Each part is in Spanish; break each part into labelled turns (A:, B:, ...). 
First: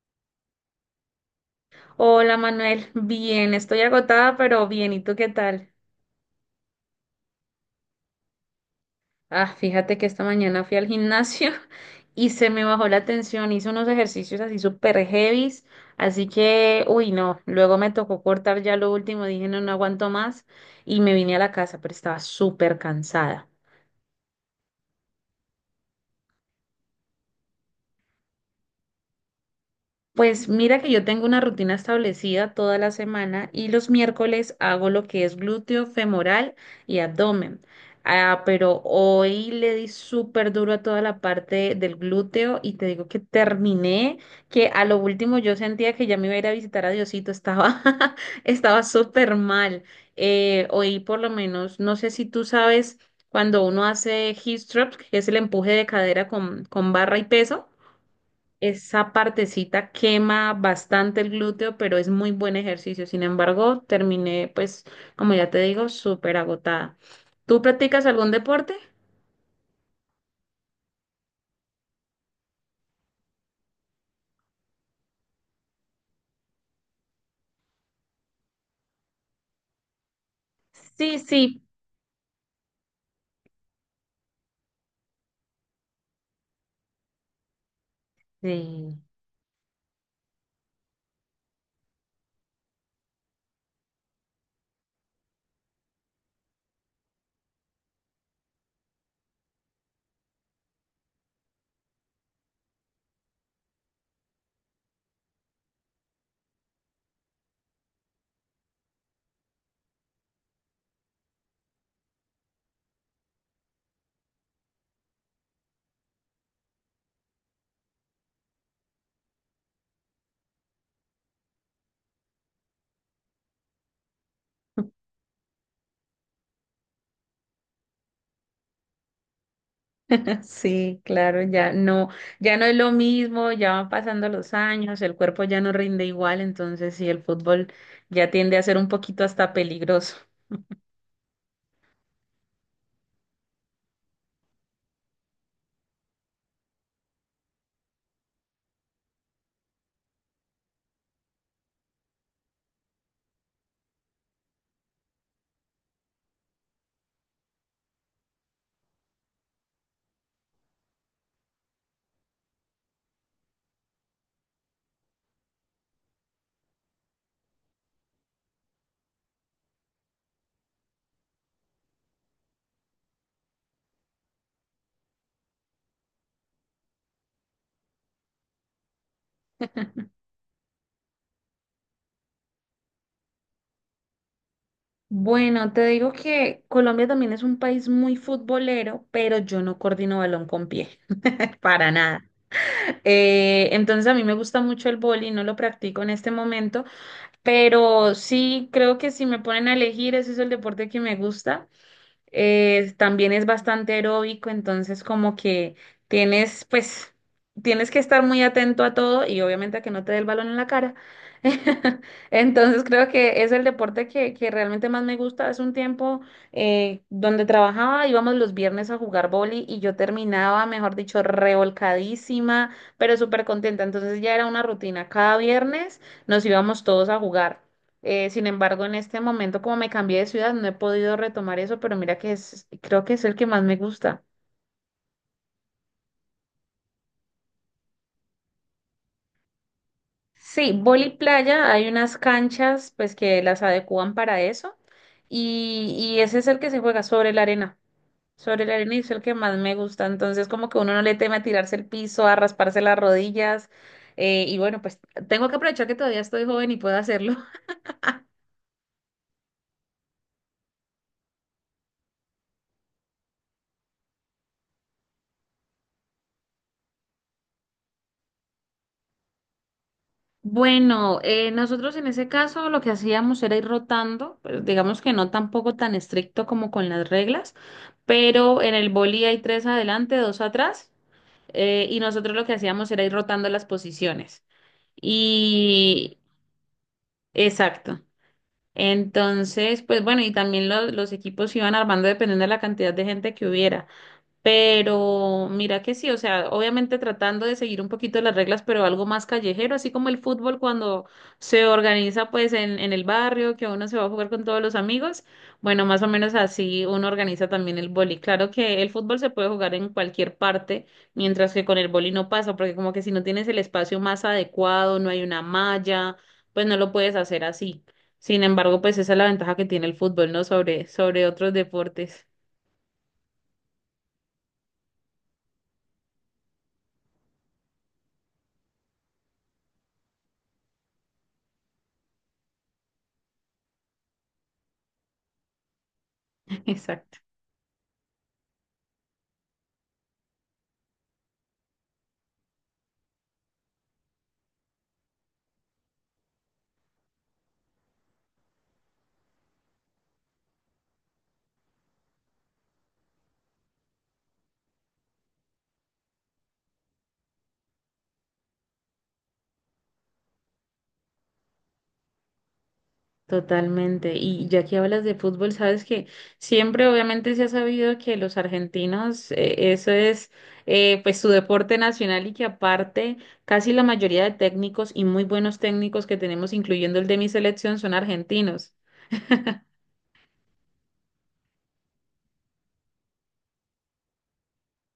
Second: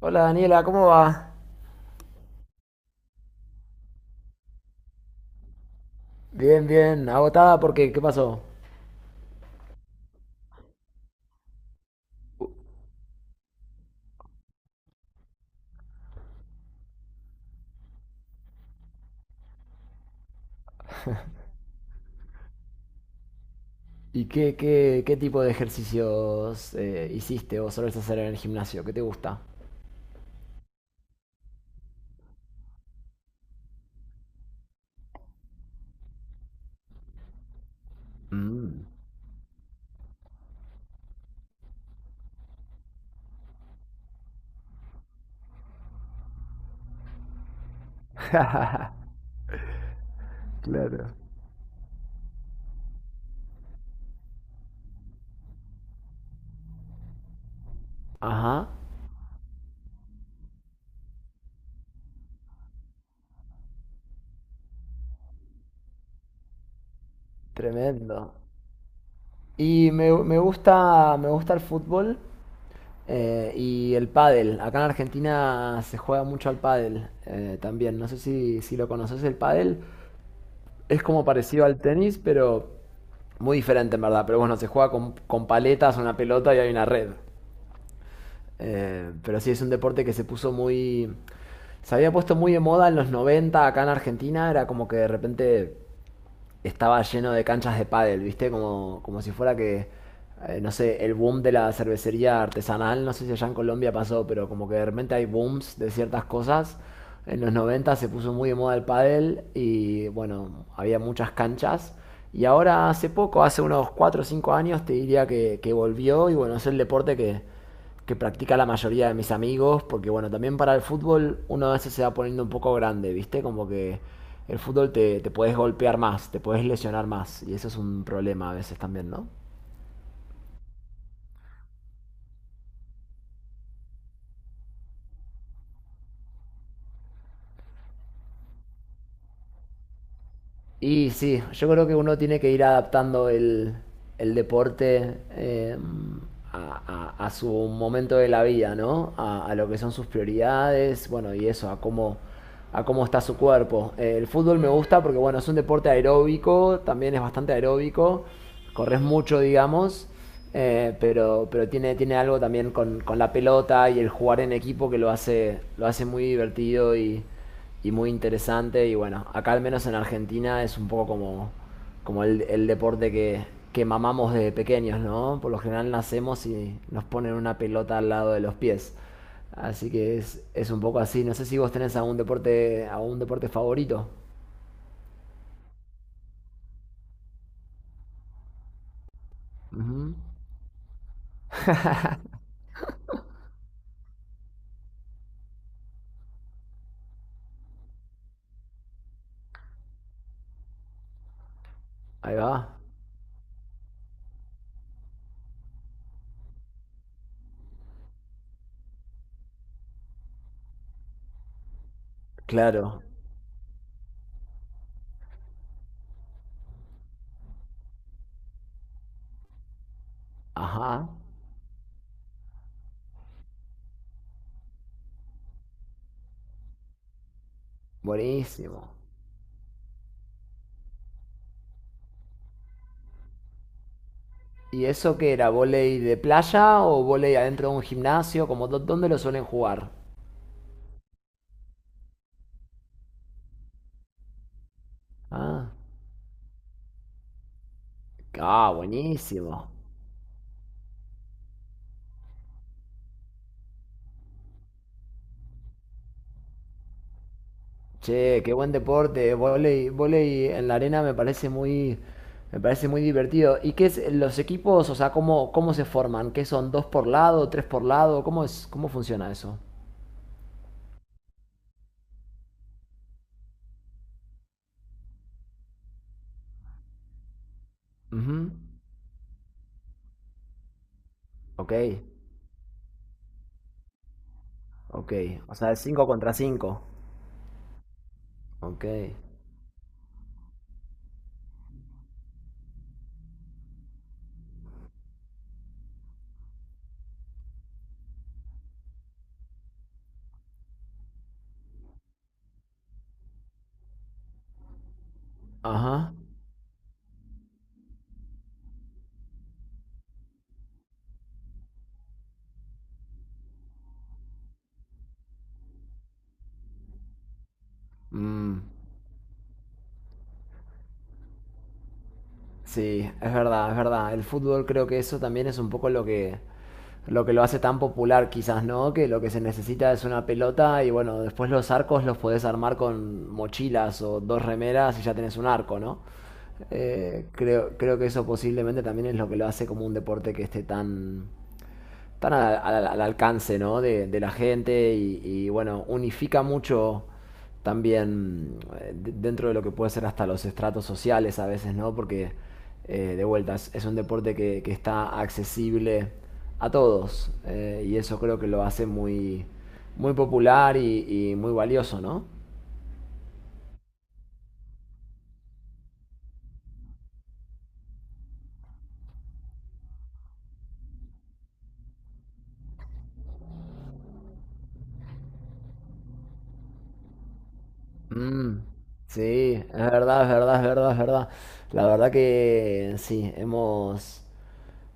A: Hola Daniela, ¿cómo va?
B: Hola Manuel, bien, estoy agotada, pero bien, ¿y tú qué tal?
A: Bien, bien, agotada porque ¿qué pasó?
B: Fíjate que esta mañana fui al gimnasio y se me bajó la tensión, hice unos ejercicios así súper heavies, así que, uy, no, luego me tocó cortar ya lo último, dije no, no aguanto más y me vine a la casa, pero estaba súper cansada.
A: ¿Y qué tipo de ejercicios hiciste o solés hacer en el gimnasio? ¿Qué te gusta?
B: Pues mira que yo tengo una rutina establecida toda la semana y los miércoles hago lo que es glúteo, femoral y abdomen. Pero
A: Mm.
B: hoy le di súper duro a toda la parte del glúteo y te digo que terminé, que a lo último yo sentía que ya me iba a ir a visitar a Diosito, estaba, estaba súper mal. Hoy
A: Claro.
B: por lo menos, no sé si tú sabes, cuando uno hace hip thrust, que es el empuje de cadera con barra y peso.
A: Ajá,
B: Esa partecita quema bastante el glúteo, pero es muy buen ejercicio. Sin embargo, terminé, pues, como ya te digo, súper agotada. ¿Tú practicas algún
A: tremendo.
B: deporte?
A: Y me gusta, me gusta el fútbol y el pádel. Acá en Argentina se juega mucho al pádel también. No sé si lo conoces el pádel. Es
B: Sí,
A: como
B: sí.
A: parecido al tenis, pero muy diferente en verdad. Pero bueno, se juega con paletas, una pelota y hay una red.
B: Sí.
A: Pero sí, es un deporte que se puso muy. Se había puesto muy de moda en los 90 acá en Argentina. Era como que de repente estaba lleno de canchas de pádel, ¿viste? Como si fuera que, no sé, el boom de la cervecería artesanal, no sé si allá en Colombia pasó, pero como que de repente hay booms de ciertas cosas. En los 90 se puso muy de moda el pádel y bueno, había muchas canchas. Y ahora hace poco, hace unos 4 o 5 años, te diría que volvió y bueno, es el deporte que practica la mayoría de mis amigos, porque bueno, también para el fútbol uno a veces se va poniendo un poco grande, ¿viste? Como que el fútbol te puedes golpear más, te puedes lesionar más, y eso es un problema a veces también, ¿no?
B: Sí, claro, ya no, ya no es lo mismo, ya van pasando los años, el cuerpo ya no rinde igual, entonces sí, el fútbol ya tiende a ser un poquito hasta peligroso.
A: Y sí, yo creo que uno tiene que ir adaptando el deporte a su momento de la vida, ¿no? A lo que son sus prioridades, bueno, y eso, a cómo está su cuerpo. El fútbol me gusta porque, bueno, es un deporte aeróbico, también es bastante aeróbico, corres mucho, digamos, pero tiene algo también con la pelota y el jugar en equipo que lo hace muy divertido y muy interesante. Y bueno, acá al menos en Argentina es un poco como el deporte que mamamos desde pequeños, ¿no? Por lo general nacemos y nos ponen una pelota al lado de los pies. Así que es un poco así. No sé si vos tenés algún deporte favorito.
B: Bueno, te digo que Colombia también es un país muy futbolero, pero yo no
A: Ujú.
B: coordino balón con pie, para nada. Entonces a mí me gusta mucho el boli, no lo practico en este momento, pero sí creo que si me ponen a elegir, ese es el deporte que me gusta
A: Ahí va.
B: también es bastante aeróbico, entonces como que tienes, pues, tienes que estar muy atento a todo y obviamente a que no te dé el balón en la cara. Entonces
A: Claro.
B: creo que es el deporte que realmente más me gusta. Hace un tiempo donde trabajaba íbamos los viernes a jugar boli y yo terminaba, mejor
A: Ajá.
B: dicho, revolcadísima, pero súper contenta. Entonces ya era una rutina. Cada viernes nos íbamos todos a jugar. Sin embargo,
A: Buenísimo.
B: en este momento, como me cambié de ciudad, no he podido retomar eso, pero mira que es, creo que es el que más me gusta.
A: ¿Y eso qué era? ¿Voley de playa o voley adentro de un gimnasio? Como, ¿dónde lo suelen jugar?
B: Sí, vóley playa, hay unas canchas pues que las adecúan para eso
A: Ah,
B: y ese es el que se juega sobre
A: ah,
B: la arena y es el que más
A: buenísimo.
B: me gusta. Entonces, como que uno no le teme a tirarse el piso, a rasparse las rodillas y bueno, pues tengo que aprovechar que todavía estoy joven y puedo hacerlo.
A: Che, qué buen deporte, volei, volei en la arena me parece muy divertido. ¿Y qué es los equipos? O sea, ¿cómo se forman? ¿Qué son? ¿Dos por lado? ¿Tres por lado? Cómo funciona eso?
B: Bueno, nosotros en ese caso lo que hacíamos era ir rotando, pero digamos que no tampoco tan estricto como con las reglas,
A: Ujú.
B: pero en el boli hay tres adelante, dos atrás,
A: Ok,
B: y nosotros lo que hacíamos era ir rotando las posiciones.
A: ok. O sea, es cinco
B: Y
A: contra cinco.
B: exacto.
A: Ok.
B: Entonces, pues bueno, y también lo- los equipos se iban armando dependiendo de la cantidad de gente que hubiera. Pero mira que sí, o sea, obviamente tratando de seguir un poquito las reglas, pero algo más callejero, así como el fútbol cuando se organiza pues en el barrio, que uno se va a jugar con todos los amigos, bueno, más o
A: Ajá.
B: menos así uno organiza también el boli. Claro que el fútbol se puede jugar en cualquier parte, mientras que con el boli no pasa, porque como que si no tienes el espacio más adecuado, no hay una malla, pues no lo puedes hacer así. Sin
A: Mm.
B: embargo, pues esa es la ventaja que tiene el fútbol, ¿no? Sobre, sobre otros deportes.
A: Sí, es verdad, es verdad. El fútbol creo que eso también es un poco lo que lo hace tan popular quizás, ¿no? Que lo que se necesita es una pelota y bueno, después los arcos los podés armar con mochilas o dos remeras y ya tenés un arco, ¿no?
B: Exacto.
A: Creo que eso posiblemente también es lo que lo hace como un deporte que están al alcance ¿no? de la gente y, bueno, unifica mucho también dentro de lo que puede ser hasta los estratos sociales a veces, ¿no? Porque de vuelta es un deporte que está accesible a todos y eso creo que lo hace muy, muy popular y muy valioso, ¿no?
B: Totalmente. Y ya que hablas de fútbol, sabes que siempre obviamente se ha sabido que los argentinos, eso es pues su deporte nacional y que aparte casi la mayoría de técnicos y muy buenos técnicos que tenemos, incluyendo el de mi selección, son
A: Mm,
B: argentinos.
A: sí, es verdad, es verdad, es verdad, es verdad. La verdad que sí, hemos.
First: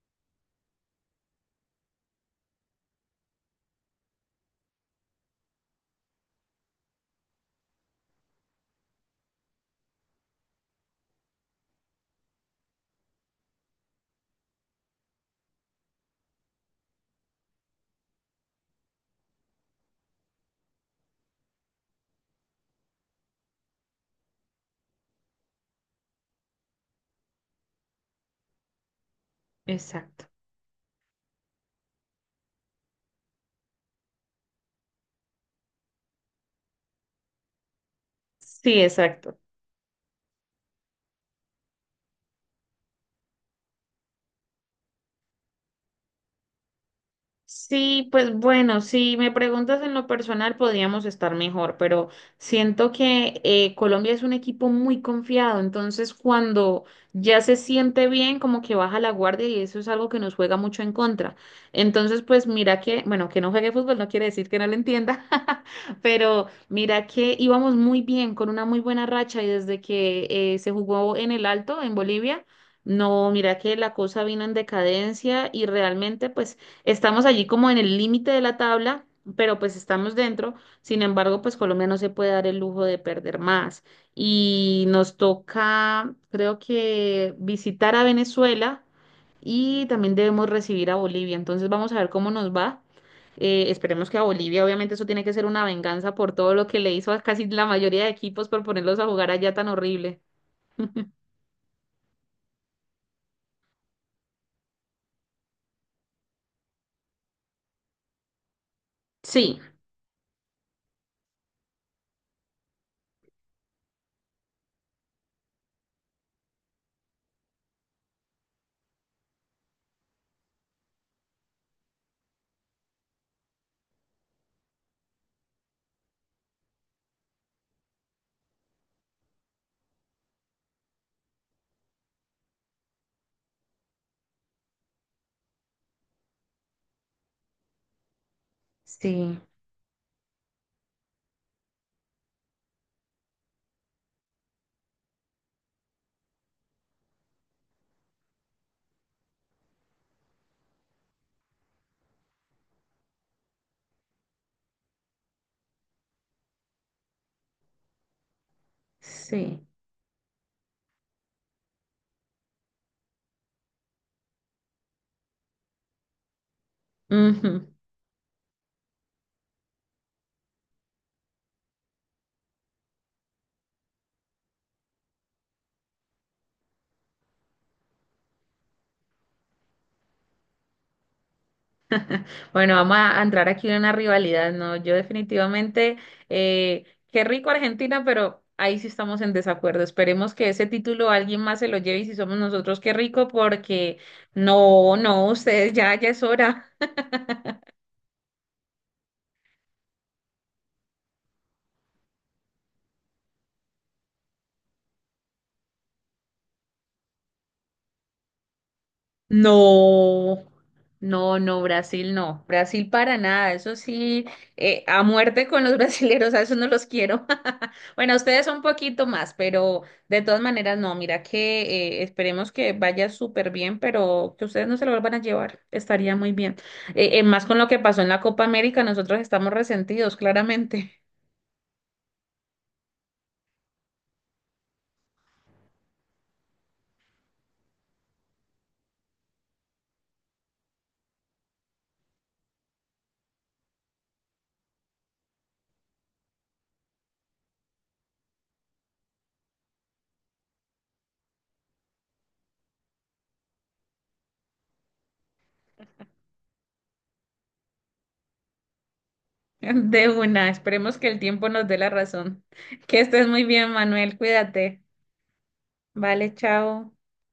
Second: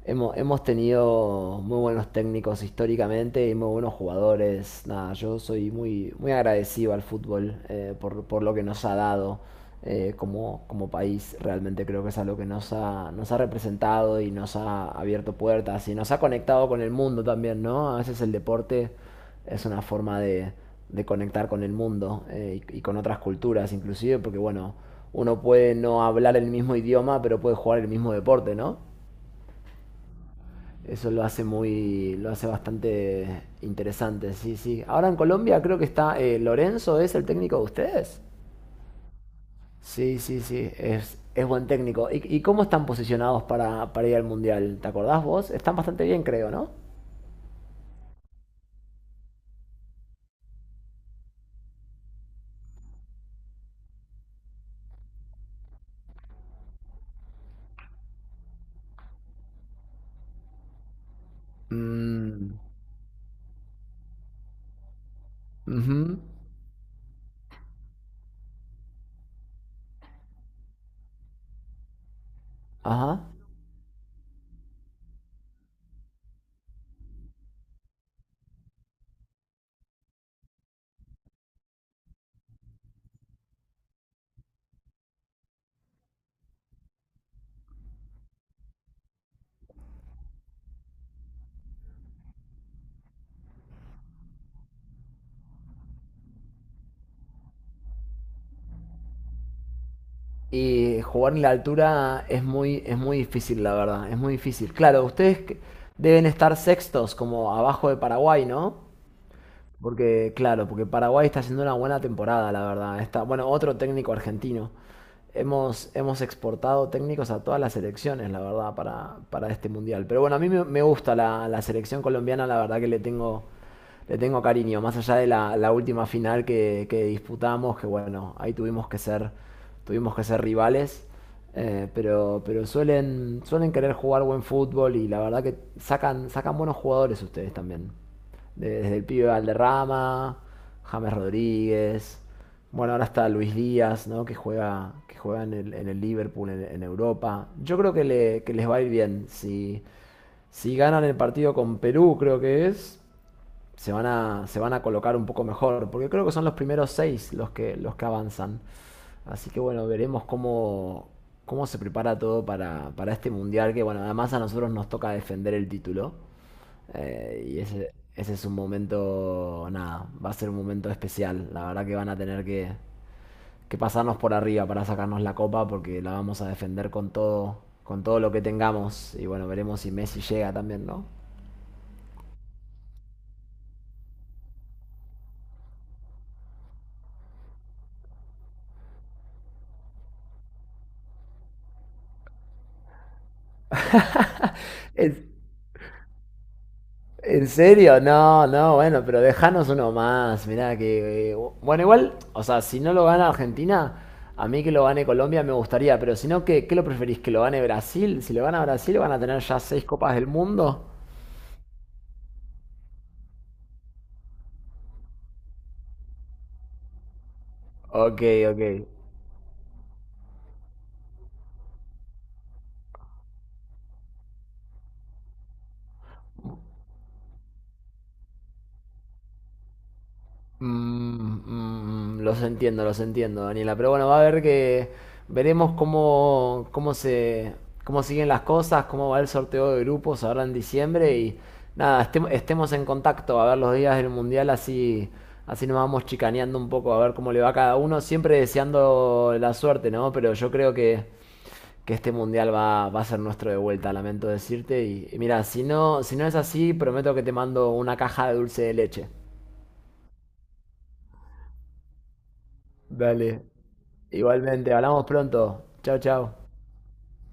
A: Hemos tenido muy buenos técnicos históricamente y muy buenos jugadores. Nada, yo soy muy, muy agradecido al fútbol por lo que nos ha dado como país. Realmente creo que es algo que nos ha representado y nos ha abierto puertas y nos ha conectado con el mundo también, ¿no? A veces el deporte es una forma de conectar con el mundo y con otras culturas inclusive, porque bueno, uno puede no hablar el mismo idioma, pero puede jugar el mismo deporte, ¿no?
B: Exacto.
A: Eso lo hace bastante interesante, sí, sí. Ahora en Colombia creo que está Lorenzo, ¿es el técnico de ustedes?
B: Sí, exacto.
A: Sí, sí, sí, es buen técnico. ¿Y cómo están posicionados para ir al Mundial? ¿Te acordás vos? Están bastante bien, creo, ¿no?
B: Sí, pues bueno, si me preguntas en lo personal, podríamos estar mejor, pero siento que Colombia es un equipo muy confiado, entonces cuando ya se siente bien, como que baja la guardia y eso es algo que nos juega mucho en contra. Entonces, pues
A: Mm,
B: mira que, bueno, que no juegue fútbol no quiere decir que no lo entienda,
A: ujú.
B: pero mira que íbamos muy bien, con una muy buena racha y desde que se jugó en el Alto, en Bolivia.
A: Ajá.
B: No, mira que la cosa vino en decadencia y realmente pues estamos allí como en el límite de la tabla, pero pues estamos dentro. Sin embargo, pues Colombia no se puede dar el lujo de perder más. Y nos toca, creo que, visitar a Venezuela y también debemos recibir a Bolivia. Entonces vamos a ver cómo nos va. Esperemos que a Bolivia, obviamente eso tiene que ser una venganza por todo lo que le hizo a casi la mayoría de equipos por ponerlos a jugar allá tan horrible.
A: Y jugar en la altura es muy difícil, la verdad, es muy difícil. Claro, ustedes deben estar sextos, como abajo de Paraguay, ¿no?
B: Sí,
A: Porque, claro, porque Paraguay está haciendo una buena temporada, la verdad. Está, bueno, otro técnico argentino. Hemos exportado técnicos a todas las selecciones, la verdad, para este mundial. Pero bueno, a mí me gusta la selección colombiana, la verdad que le tengo cariño. Más allá de la última final que disputamos, que bueno, ahí tuvimos que ser rivales. Pero suelen querer jugar buen fútbol y la verdad que sacan buenos jugadores ustedes también desde el pibe
B: sí,
A: Valderrama, James Rodríguez, bueno, ahora está Luis Díaz, ¿no? Que juega en el Liverpool, en Europa. Yo creo que les va a ir bien. Si, si ganan el partido con Perú, creo que se van a colocar un poco mejor, porque creo que son los primeros seis los que avanzan. Así que
B: sí.
A: bueno, veremos cómo se prepara todo para este mundial, que bueno, además a nosotros nos toca defender el título. Y
B: Ujú.
A: ese es un momento, nada, va a ser un momento especial. La verdad que van a tener que pasarnos por arriba para sacarnos la copa, porque la vamos a defender con todo lo que tengamos. Y bueno, veremos si Messi llega también, ¿no?
B: Bueno, vamos a entrar aquí en una rivalidad, ¿no? Yo definitivamente, eh, qué rico Argentina, pero ahí sí estamos en desacuerdo. Esperemos que ese título alguien más se lo lleve y si somos nosotros, qué rico, porque no, no,
A: El,
B: ustedes ya, ya es hora.
A: ¿En serio? No, no, bueno, pero dejanos uno más. Mirá que. Bueno, igual, o sea, si no lo gana Argentina, a mí que lo gane Colombia me gustaría, pero si no, ¿qué lo preferís? ¿Que lo gane Brasil? Si lo gana Brasil, van a tener ya seis copas del
B: No,
A: mundo.
B: no, no, Brasil no, Brasil para nada, eso sí, a muerte con los brasileros, a eso no los quiero. Bueno,
A: Ok,
B: ustedes un
A: ok.
B: poquito más, pero de todas maneras no, mira que esperemos que vaya súper bien, pero que ustedes no se lo vuelvan a llevar, estaría muy bien. Más con lo que pasó en la Copa América, nosotros estamos resentidos,
A: Mm,
B: claramente,
A: mm, mm, los entiendo, Daniela. Pero bueno, va a haber que. Veremos cómo siguen las cosas, cómo va el sorteo de grupos ahora en diciembre. Y nada, estemos en contacto a ver los días del mundial, así nos vamos chicaneando un poco, a ver cómo le va a cada uno. Siempre deseando la suerte, ¿no? Pero yo creo que este mundial va a ser nuestro de vuelta, lamento decirte. Y mira, si no es así, prometo que te mando una caja de dulce de leche.
B: de una, esperemos que el tiempo nos dé la razón. Que estés
A: Dale.
B: muy bien, Manuel,
A: Igualmente,
B: cuídate.
A: hablamos pronto. Chao, chao.
B: Vale, chao.